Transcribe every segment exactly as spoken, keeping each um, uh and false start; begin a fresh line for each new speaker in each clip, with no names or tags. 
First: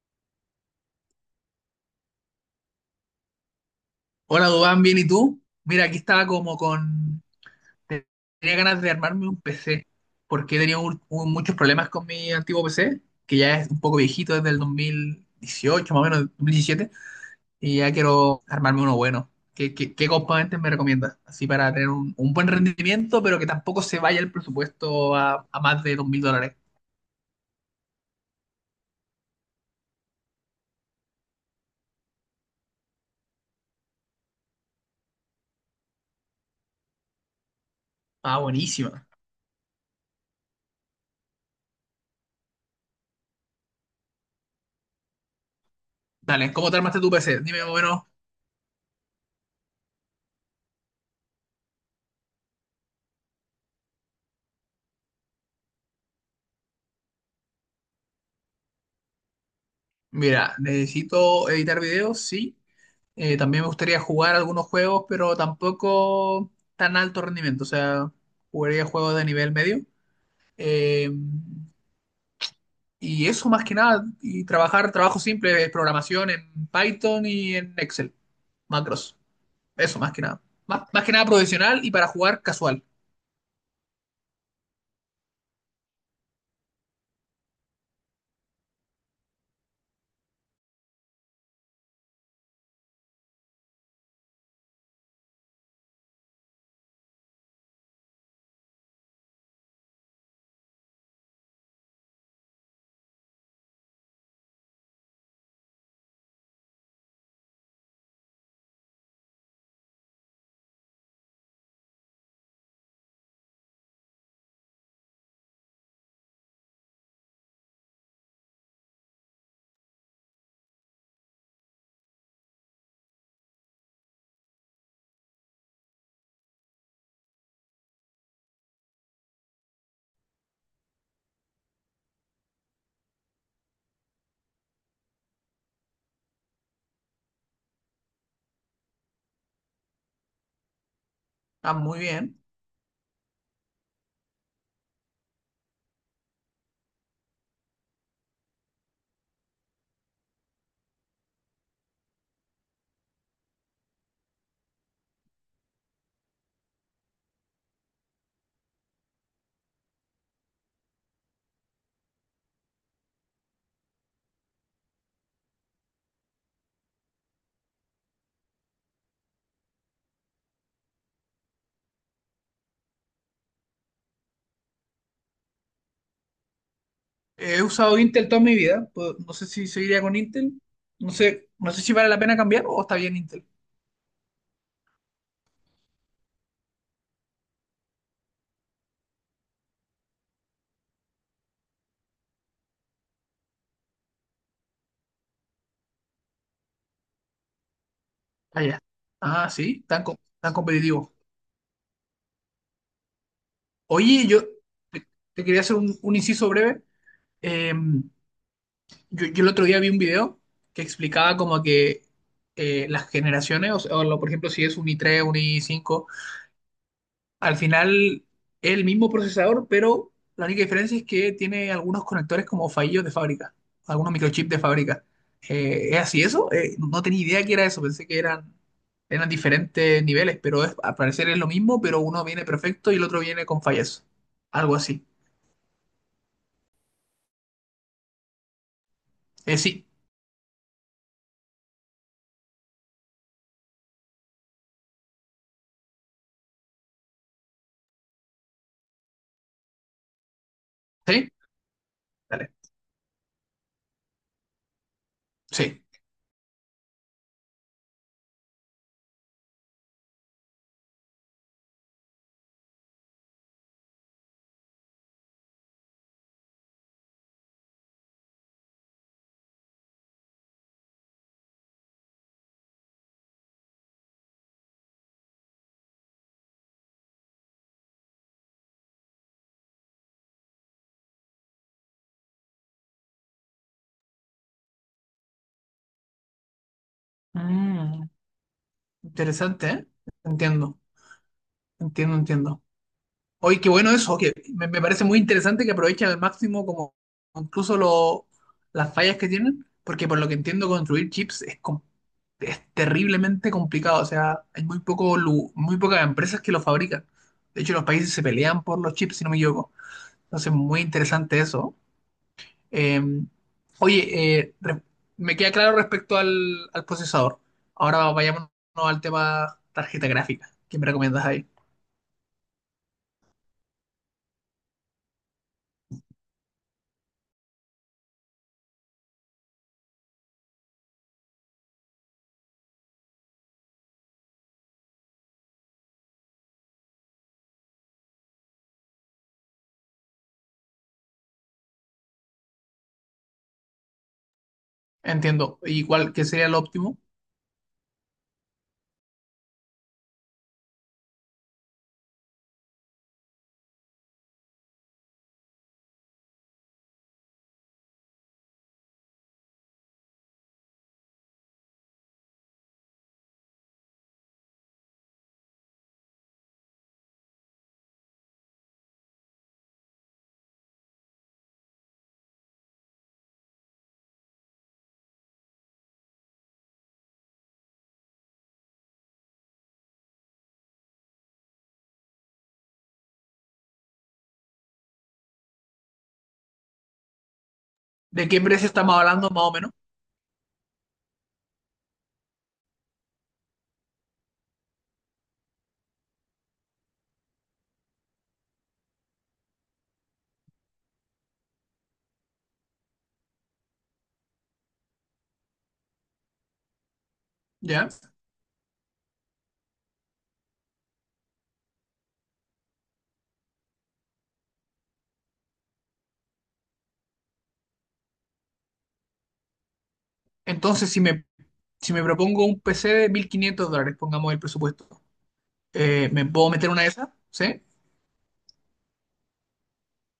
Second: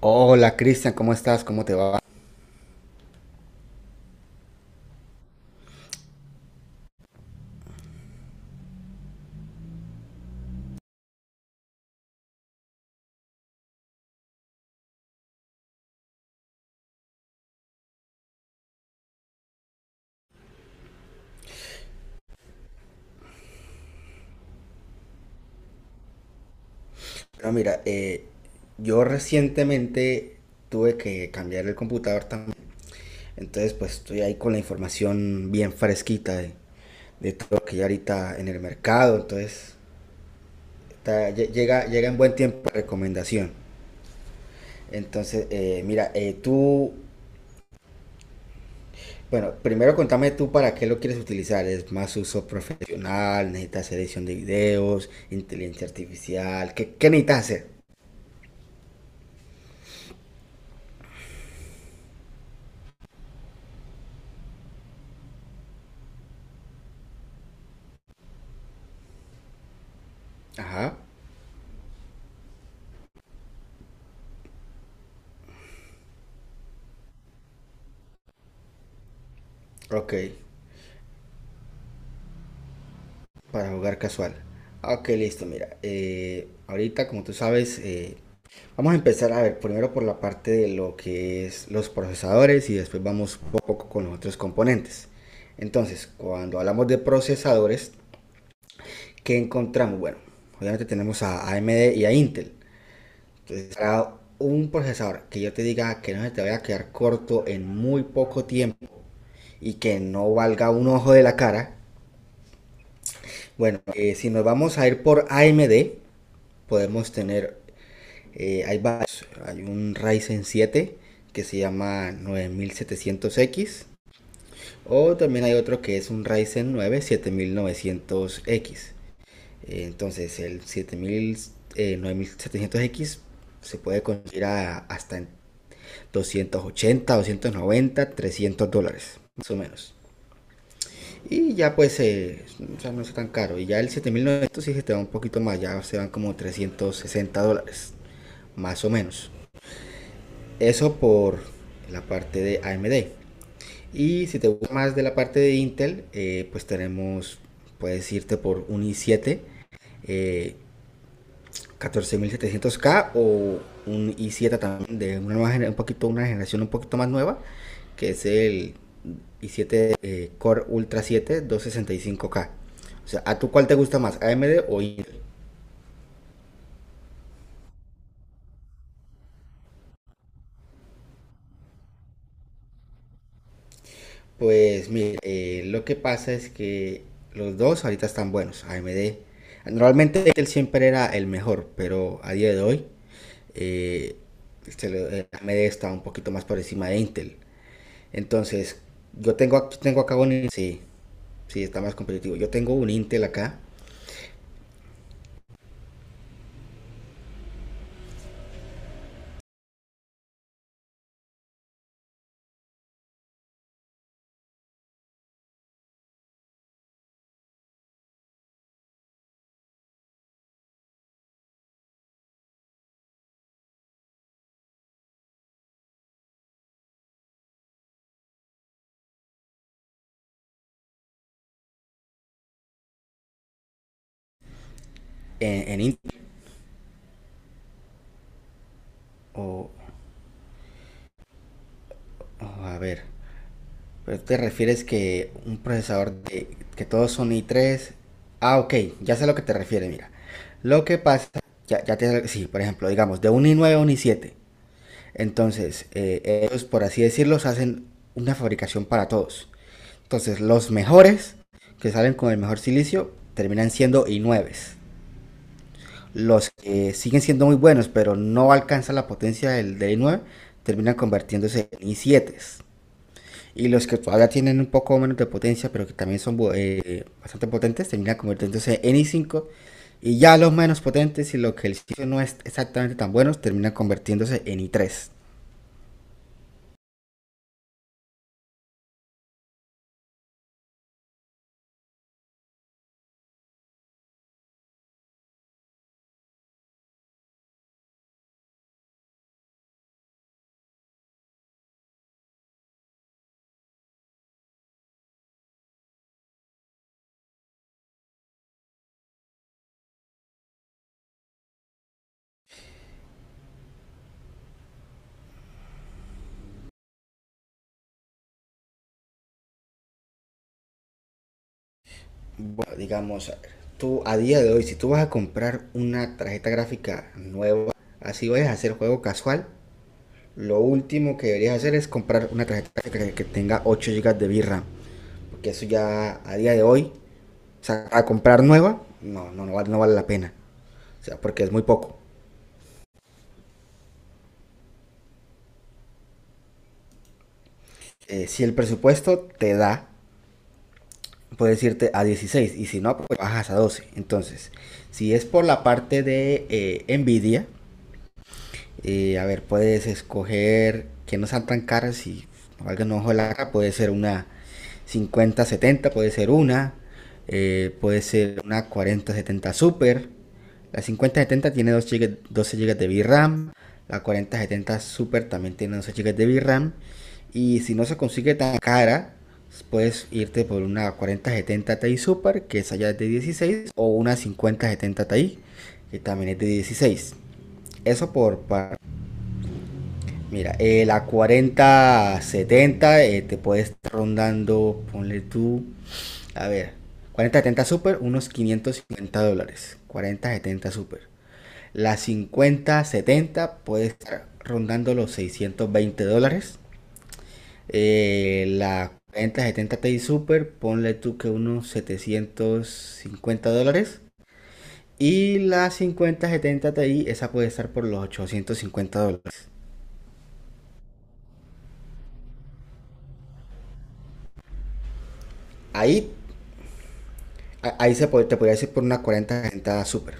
Hola Cristian, ¿cómo estás? ¿Cómo te va?
Hola, Dubán, ¿bien y tú? Mira, aquí estaba como con... Tenía ganas de armarme un P C, porque he tenido un- un- muchos problemas con mi antiguo P C, que ya es un poco viejito desde el dos mil dieciocho, más o menos, dos mil diecisiete, y ya quiero armarme uno bueno. ¿Qué, qué- qué componentes me recomiendas? Así para tener un, un buen rendimiento, pero que tampoco se vaya el presupuesto a, a más de dos mil dólares.
Bueno, mira, eh, yo recientemente tuve que cambiar el computador también, entonces pues estoy ahí con la información bien fresquita de, de todo lo que hay ahorita
Ah,
en el
buenísima.
mercado, entonces está- lle- llega, llega en buen tiempo la recomendación. Entonces, eh, mira, eh,
Dale, ¿cómo te
tú,
armaste tu P C? Dime más o menos.
bueno, primero contame tú para qué lo quieres utilizar, ¿es más uso profesional? ¿Necesitas edición de videos? ¿Inteligencia artificial? ¿Qué, qué necesitas hacer?
Mira, necesito editar videos, sí. Eh, también me gustaría jugar algunos juegos, pero tampoco tan alto rendimiento. O sea, jugaría juegos de nivel medio.
Ajá,
Eh, y eso más que nada. Y trabajar trabajo simple de programación en Python y en Excel. Macros. Eso más
ok.
que nada. Más, más que nada profesional y para jugar casual.
Para jugar casual. Ah, ok, listo, mira. eh, ahorita, como tú sabes, eh, vamos a empezar a ver primero por la parte de lo que es los procesadores y después vamos poco a poco con los otros componentes. Entonces, cuando hablamos de procesadores, ¿qué encontramos? Bueno, obviamente tenemos a AMD y a Intel. Entonces, para un procesador que yo te diga que no se te vaya a quedar corto en muy poco tiempo y que no valga un ojo de la cara, bueno, eh, si nos vamos a ir por A M D, podemos tener, eh, hay varios, hay un Ryzen siete que se llama nueve mil setecientos x o también hay otro que es un Ryzen nueve siete mil novecientos x, entonces el nueve mil setecientos x se puede conseguir a- hasta en doscientos ochenta, doscientos noventa, trescientos dólares, más o menos. Y
Ah,
ya pues,
muy bien.
eh, o sea, no es tan caro. Y ya el siete mil novecientos sí se te va un poquito más, ya se van como trescientos sesenta dólares, más o menos. Eso por la parte de A M D. Y si te gusta más de la parte de Intel, eh, pues tenemos, puedes irte por un i siete eh, catorce mil setecientos K o un i siete también de una, nueva, un poquito, una generación un poquito más nueva, que es el i siete eh, Core Ultra 7 265K. O sea, ¿a tú cuál te gusta más, A M D o Intel?
He usado Intel toda mi vida. Pues, no sé si seguiría con Intel. No sé, no sé si vale la pena cambiar o está bien Intel.
Pues mire, eh, lo que pasa es que los dos ahorita están buenos, A M D. Normalmente él siempre era el mejor, pero a día de hoy eh, se le- eh, A M D está un poquito más por encima de Intel.
Ah,
Entonces,
ya.
yo
Ah,
tengo, ac-
sí,
tengo
tan,
acá
com-
un Intel.
tan
Sí,
competitivo.
sí, está más competitivo. Yo tengo un Intel acá,
Oye, yo te, te quería hacer un, un inciso breve. Eh, yo, yo el otro día vi un video que explicaba como que eh, las generaciones, o, sea, o lo- por ejemplo, si es un i tres, un i cinco, al final es el mismo procesador, pero la única diferencia es que tiene algunos conectores como fallidos de fábrica, algunos microchips de fábrica. Eh, ¿es así eso? Eh, no tenía idea que era eso, pensé que eran, eran diferentes niveles, pero es, al parecer es lo mismo, pero uno viene perfecto y el otro viene con fallas, algo así.
en, en Intel,
Eh,
o
sí.
o a ver. Pero te refieres que un procesador de que todos son i tres. Ah, ok, ya sé a lo que te refieres, mira. Lo que pasa,
¿Sí?
ya, ya te, sí,
Dale.
por ejemplo, digamos, de un i nueve a un i siete.
Sí.
Entonces, eh, ellos, por así decirlo, hacen una fabricación para todos. Entonces, los mejores, que salen con el mejor silicio, terminan siendo i nueves. Los que siguen siendo muy buenos, pero no alcanzan la potencia del, del i nueve, terminan convirtiéndose en i sietes. Y los que todavía tienen un poco menos de potencia, pero que también son eh, bastante potentes, terminan convirtiéndose en i cinco. Y ya los menos potentes y lo que el sitio no es exactamente tan buenos, terminan convirtiéndose en i tres.
Mm, interesante, ¿eh? Entiendo, entiendo, entiendo. Oye, qué bueno eso, que me, me parece muy interesante que aprovechen al máximo como incluso lo- las fallas que tienen, porque por lo que entiendo construir chips es, com- es terriblemente complicado, o sea, hay muy poco, lu- muy pocas empresas que lo fabrican. De hecho, los países se pelean por los chips, si no me equivoco. Entonces, muy interesante eso. Eh, oye, eh, re- Me queda claro respecto al, al procesador. Ahora vayámonos al tema tarjeta gráfica. ¿Qué me recomiendas ahí?
Bueno, digamos, tú a día de hoy, si tú vas a comprar una tarjeta gráfica nueva, así vayas a hacer juego casual, lo último que deberías hacer es comprar una tarjeta gráfica que tenga ocho gigas de VRAM. Porque eso ya a día de hoy, o sea, a comprar nueva, no, no, no, vale, no vale la pena. O sea, porque es muy poco.
Entiendo. ¿Y cuál qué sería el óptimo?
eh, si el presupuesto te da, puedes irte a dieciséis, y si no, pues bajas a doce. Entonces, si es por la parte de eh, Nvidia, eh, a ver, puedes escoger que no sean tan caras y valgan un ojo de la cara. Puede ser una cincuenta setenta, puede ser una. eh, puede ser una cuarenta setenta Super. La cincuenta setenta tiene dos gigas doce gigas de VRAM. La cuarenta setenta Super también tiene doce gigas de VRAM. Y si no se consigue tan cara, puedes irte por una cuarenta setenta Ti Super, que esa ya es de dieciséis, o una cincuenta setenta Ti, que también es de dieciséis. Eso
¿De qué
por,
precio estamos hablando más o menos?
mira, eh, la cuarenta setenta eh, te puede estar rondando, ponle tú, a ver, cuarenta setenta Super, unos quinientos cincuenta dólares. cuarenta setenta Super. La cincuenta setenta puede estar rondando los seiscientos veinte dólares.
¿Ya?
Eh, la cuarenta setenta Ti Super, ponle tú que unos setecientos cincuenta dólares. Y la cincuenta setenta Ti, esa puede estar por los ochocientos cincuenta dólares.
Entonces, si me, si me propongo un P C de mil quinientos dólares, pongamos el presupuesto,
Ahí
eh, ¿me puedo meter una de esas? ¿Sí?
A- Ahí se pod- te podría decir por una cuarenta super,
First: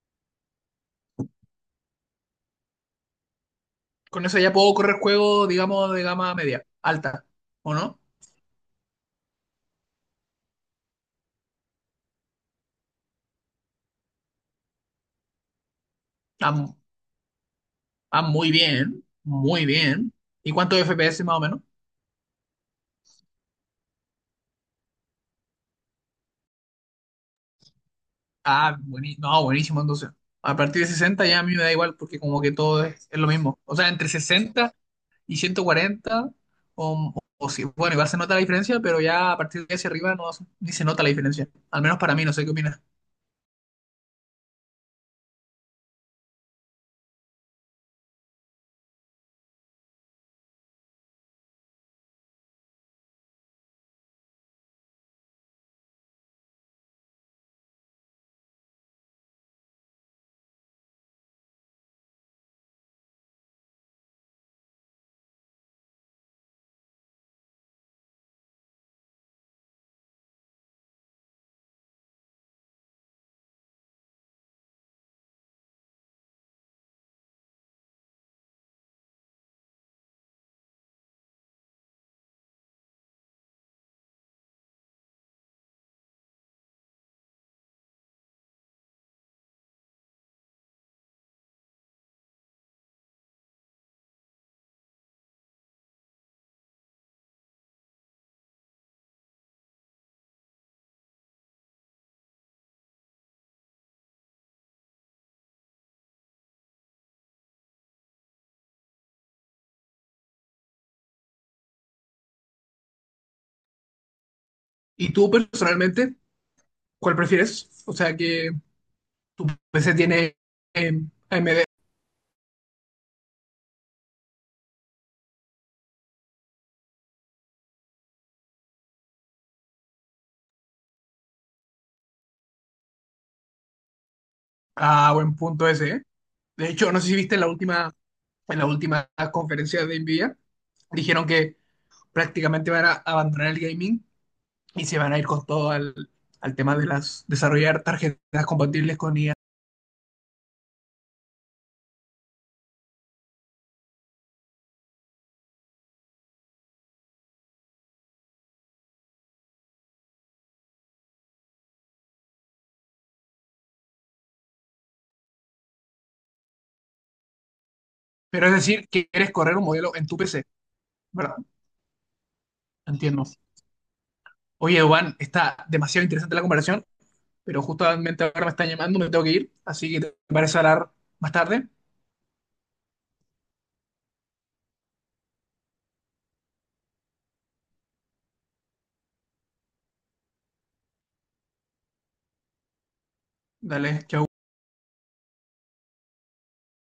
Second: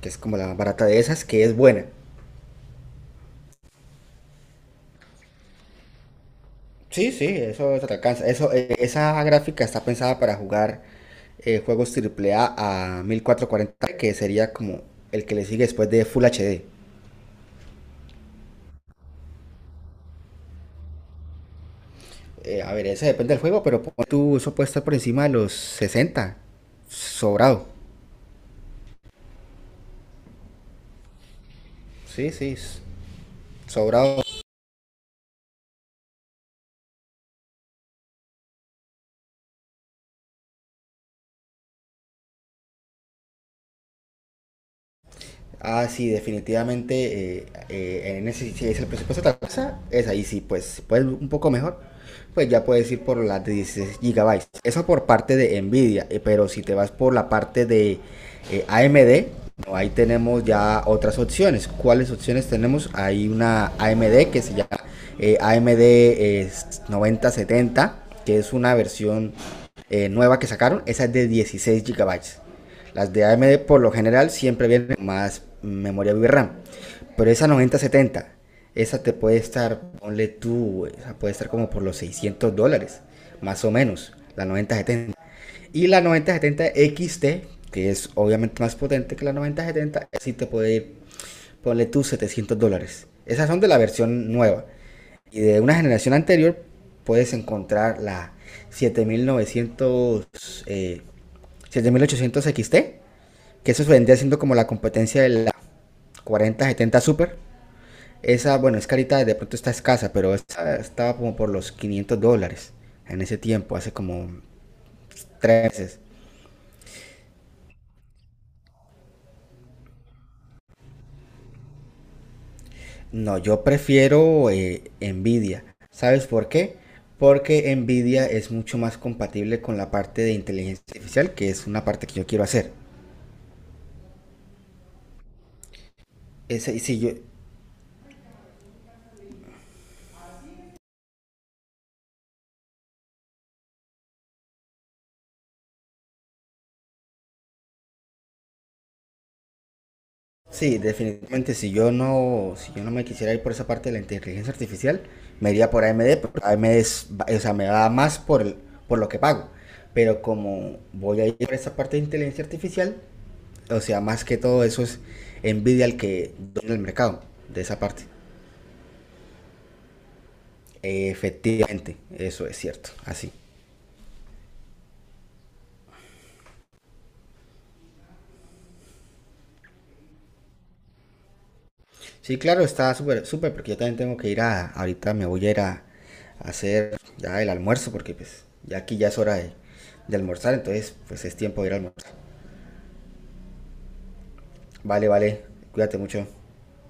que es como la más barata de esas, que es buena.
Con eso ya puedo correr juegos, digamos, de gama media,
Sí, sí,
alta, ¿o
eso te
no?
alcanza. Eso, eh, esa gráfica está pensada para jugar eh, juegos triple a a catorce cuarenta, que sería como el que le sigue después de Full
Ah,
H D.
mu- ah, muy bien, muy bien. ¿Y cuántos F P S más o menos?
Eh, a ver, eso depende del juego, pero pon tú, eso puede estar por encima de los sesenta. Sobrado.
Ah, buenísimo. No, buenísimo, entonces. A partir de sesenta ya a mí me da igual porque
Sí,
como que
sí, s-
todo es, es lo mismo. O sea, entre
sobrado.
sesenta y ciento cuarenta, o, o sí, bueno, igual se nota la diferencia, pero ya a partir de hacia arriba no, ni se nota la diferencia. Al menos para mí, no sé qué opinas.
Ah, sí, definitivamente, eh, eh, en ese, si es el presupuesto de la casa, es ahí sí, pues si puedes un poco mejor, pues ya puedes ir por las de dieciséis gigabytes. Eso por parte de Nvidia, eh, pero si te vas por la parte de eh, A M D, no, ahí tenemos ya otras opciones. ¿Cuáles opciones tenemos? Hay una A M D que se llama eh, A M D eh, noventa setenta, que es una versión eh, nueva que sacaron, esa es de dieciséis gigabytes. Las de A M D por lo general siempre vienen más memoria VRAM. Pero esa noventa setenta, esa te puede estar, ponle tú, esa puede estar como por los seiscientos dólares, más o menos, la noventa setenta. Y la noventa setenta X T, que es obviamente más potente que la noventa setenta, sí te puede ir, ponle tú, setecientos dólares. Esas son de la versión nueva. Y de una generación anterior puedes encontrar la siete mil novecientos, eh, siete mil ochocientos X T, que eso se vendría siendo como la competencia de la cuarenta setenta Super. Esa, bueno, es carita, de pronto está escasa, pero esta estaba como por los quinientos dólares en ese tiempo, hace como
¿Y tú
tres meses.
personalmente, cuál prefieres? O sea, que tu P C tiene eh, A M D a M D.
No, yo prefiero eh, Nvidia. ¿Sabes por qué? Porque Nvidia es mucho más compatible con la parte de inteligencia artificial, que es una parte que yo quiero hacer.
Ah, buen punto ese, ¿eh? De
Ese,
hecho,
si
no sé
yo,
si viste en la última, en la última conferencia de NVIDIA, dijeron que prácticamente van a abandonar el gaming y se van a ir con todo al, al tema de las desarrollar tarjetas compatibles con I A.
Sí, definitivamente, si yo no, si yo no me quisiera ir por esa parte de la inteligencia artificial, me iría por A M D, porque A M D es, o sea, me da más por el- por lo que pago. Pero como voy a ir por esa parte de inteligencia artificial, o sea, más que todo eso es Nvidia el que domina el mercado de esa parte.
Pero es decir, que quieres correr un modelo en tu P C, ¿verdad?
Efectivamente, eso es cierto,
Entiendo.
así.
Oye, Juan, está demasiado interesante la conversación, pero justamente ahora me están llamando, me tengo que ir, así que te parece hablar más tarde.
Sí, claro, está súper, súper, porque yo también tengo que ir a, ahorita me voy a ir a, a hacer ya el almuerzo, porque pues ya aquí ya es hora de, de almorzar, entonces pues es tiempo de ir a almorzar.
Dale, chao.
Vale, vale, cuídate mucho.